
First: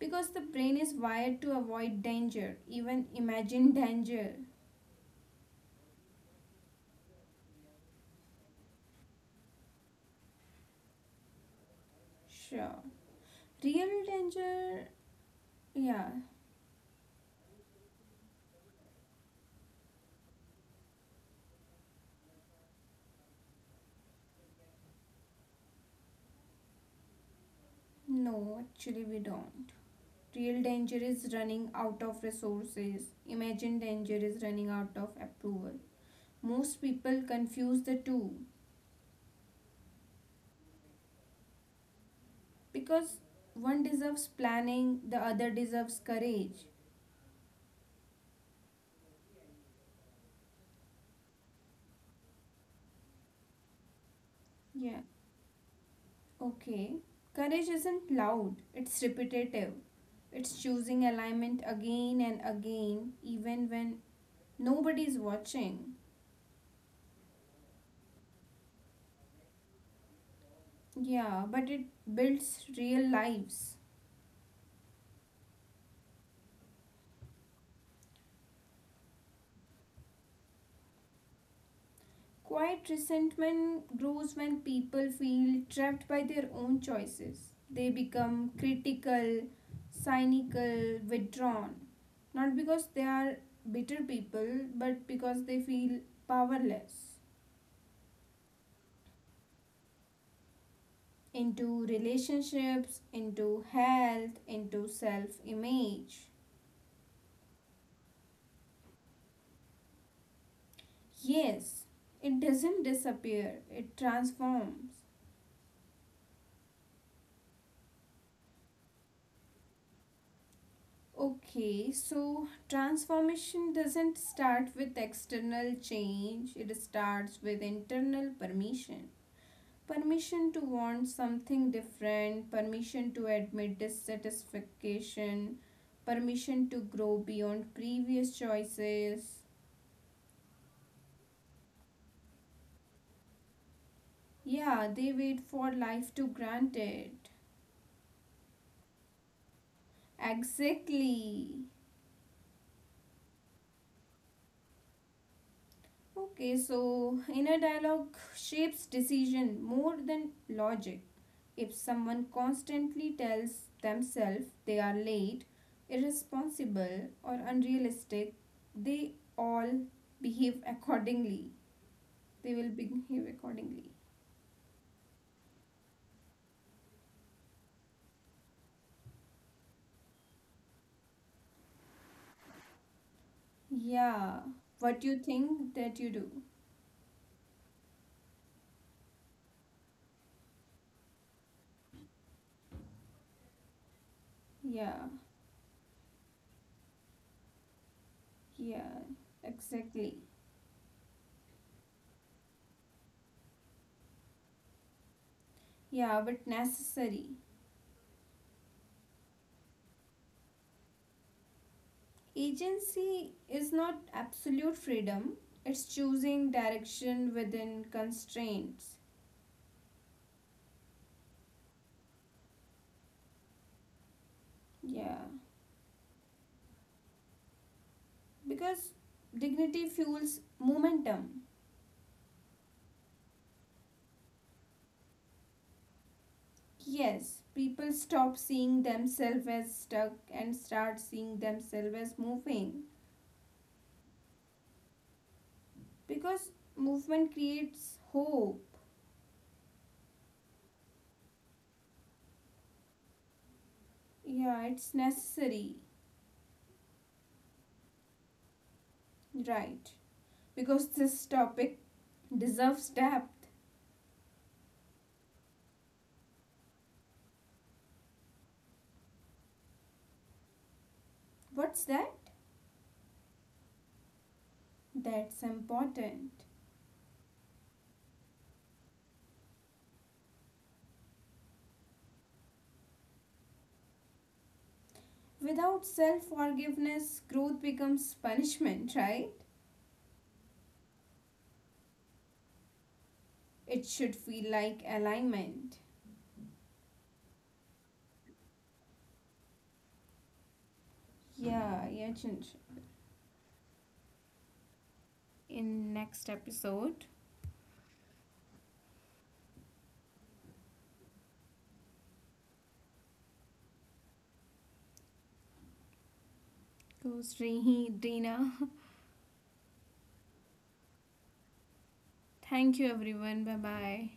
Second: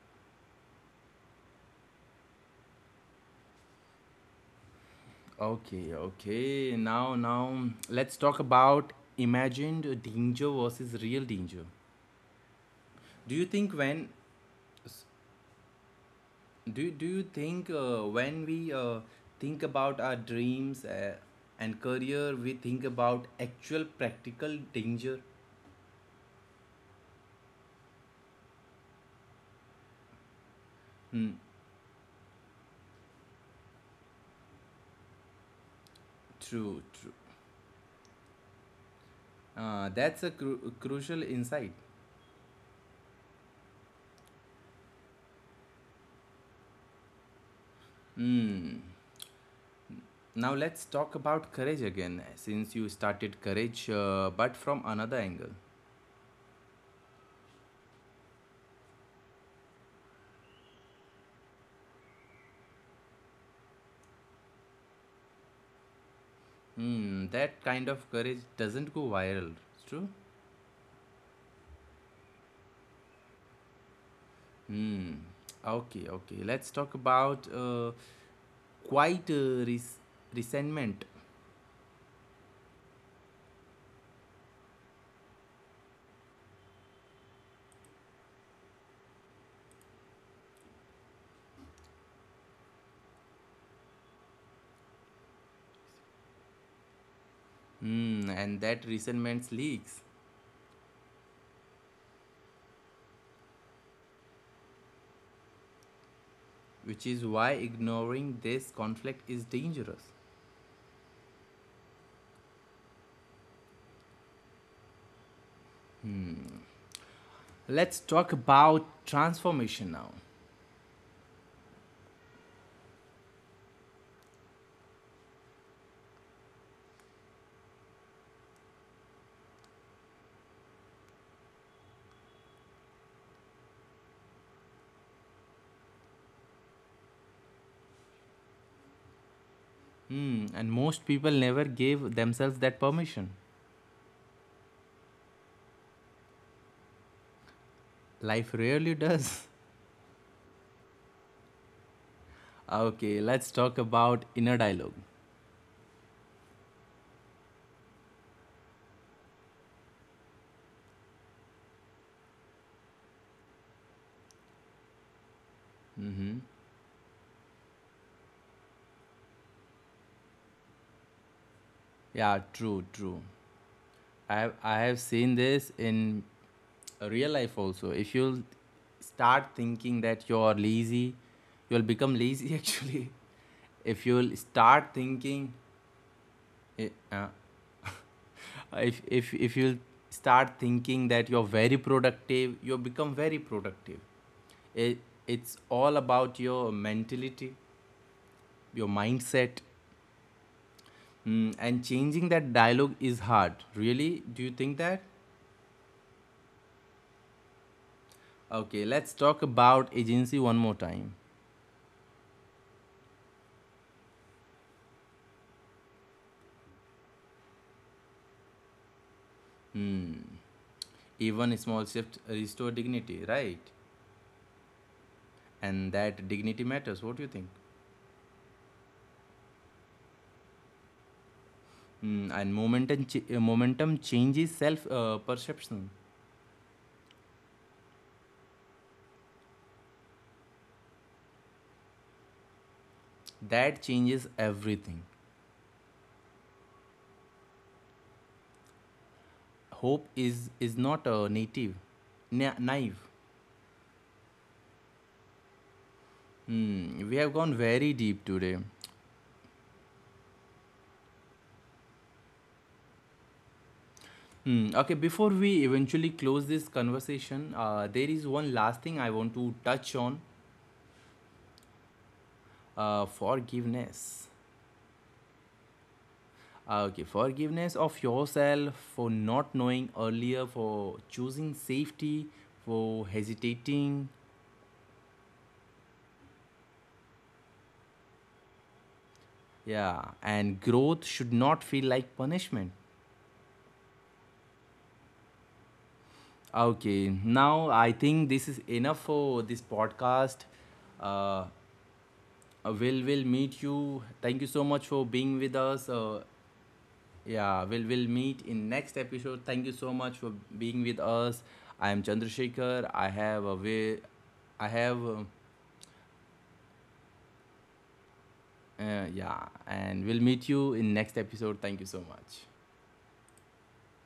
[SPEAKER 2] Because the brain is wired to avoid danger, even imagine danger.
[SPEAKER 1] Okay, okay. Now, now, let's talk about imagined danger versus real danger.
[SPEAKER 2] Sure.
[SPEAKER 1] Do you think
[SPEAKER 2] Real
[SPEAKER 1] when,
[SPEAKER 2] danger?
[SPEAKER 1] s-
[SPEAKER 2] Yeah.
[SPEAKER 1] do you think when we think about our dreams and career, we think about actual practical danger?
[SPEAKER 2] No, actually, we don't. Real danger is
[SPEAKER 1] Hmm.
[SPEAKER 2] running out of resources. Imagined danger is running out of approval.
[SPEAKER 1] True,
[SPEAKER 2] Most
[SPEAKER 1] true.
[SPEAKER 2] people confuse the two
[SPEAKER 1] That's a crucial insight.
[SPEAKER 2] because one deserves planning, the other deserves courage.
[SPEAKER 1] Hmm. Now let's talk about courage again, since you started courage, but from
[SPEAKER 2] Yeah,
[SPEAKER 1] another angle.
[SPEAKER 2] okay. Courage isn't loud, it's repetitive. It's choosing alignment again and again, even when nobody's watching.
[SPEAKER 1] Hmm, that kind of courage doesn't go viral. It's true.
[SPEAKER 2] Yeah, but it builds real lives.
[SPEAKER 1] Hmm. Okay, okay. Let's talk about quiet resentment.
[SPEAKER 2] Quiet resentment grows when people feel trapped by their own choices. They become critical, cynical, withdrawn. Not because they are bitter people, but because they feel powerless
[SPEAKER 1] Hmm, and that resentment leaks,
[SPEAKER 2] into relationships, into health, into self image.
[SPEAKER 1] which is why ignoring this conflict is dangerous.
[SPEAKER 2] Yes, it doesn't disappear, it transforms.
[SPEAKER 1] Let's talk about transformation now.
[SPEAKER 2] Okay, so transformation doesn't start with external change, it starts with internal permission. Permission to want something different, permission to admit dissatisfaction, permission to grow beyond previous choices.
[SPEAKER 1] Hmm, and most people never give themselves that permission.
[SPEAKER 2] Yeah, they wait for life to grant it.
[SPEAKER 1] Life rarely does.
[SPEAKER 2] Exactly.
[SPEAKER 1] Okay, let's talk about inner dialogue.
[SPEAKER 2] Okay, so inner dialogue shapes decision more than logic. If someone constantly tells themselves they are late, irresponsible, or unrealistic, they all behave accordingly.
[SPEAKER 1] Yeah,
[SPEAKER 2] They will
[SPEAKER 1] true, true.
[SPEAKER 2] behave accordingly.
[SPEAKER 1] I have seen this in real life also. If you'll start thinking that you're lazy, you'll become lazy actually. If you'll
[SPEAKER 2] Yeah,
[SPEAKER 1] start
[SPEAKER 2] what you
[SPEAKER 1] thinking,
[SPEAKER 2] think that you do.
[SPEAKER 1] eh, uh, if you'll start thinking that you're very productive, you'll become very productive. It,
[SPEAKER 2] Yeah,
[SPEAKER 1] it's all about your mentality, your
[SPEAKER 2] yeah,
[SPEAKER 1] mindset.
[SPEAKER 2] exactly.
[SPEAKER 1] Hmm, and changing that dialogue is hard. Really? Do you think that?
[SPEAKER 2] Yeah, but necessary.
[SPEAKER 1] Okay, let's talk about agency one more time.
[SPEAKER 2] Agency is not absolute freedom, it's choosing direction within constraints.
[SPEAKER 1] Even small shifts restore dignity, right?
[SPEAKER 2] Yeah,
[SPEAKER 1] And that dignity matters. What do you think?
[SPEAKER 2] because dignity fuels momentum.
[SPEAKER 1] Mm, and momentum changes self perception.
[SPEAKER 2] Yes, people stop seeing themselves as stuck and start seeing themselves as moving
[SPEAKER 1] That changes everything.
[SPEAKER 2] because movement creates hope.
[SPEAKER 1] Hope is not a native, na- naive.
[SPEAKER 2] Yeah, it's necessary,
[SPEAKER 1] Mm, we have gone very deep today.
[SPEAKER 2] right? Because this topic deserves depth.
[SPEAKER 1] Hmm. Okay, before we eventually close this conversation, there is one last thing I want to touch on,
[SPEAKER 2] What's that?
[SPEAKER 1] forgiveness.
[SPEAKER 2] That's important.
[SPEAKER 1] Okay, forgiveness of yourself for not knowing earlier, for choosing safety, for hesitating.
[SPEAKER 2] Without self forgiveness, growth becomes punishment, right?
[SPEAKER 1] Yeah, and growth should not feel like punishment.
[SPEAKER 2] It should feel like alignment.
[SPEAKER 1] Okay, now I think this is enough for this podcast. Uh,
[SPEAKER 2] Yeah, yeah, Chinchu.
[SPEAKER 1] will meet you. Thank you so much for being with
[SPEAKER 2] In
[SPEAKER 1] us.
[SPEAKER 2] next episode,
[SPEAKER 1] Yeah, we'll meet in next episode. Thank you so much for being with us. I am Chandrasekhar. I have a way. I have.
[SPEAKER 2] goes Rehi, Dina.
[SPEAKER 1] Yeah, and we'll meet you in next episode. Thank you so much.
[SPEAKER 2] Thank you, everyone. Bye bye.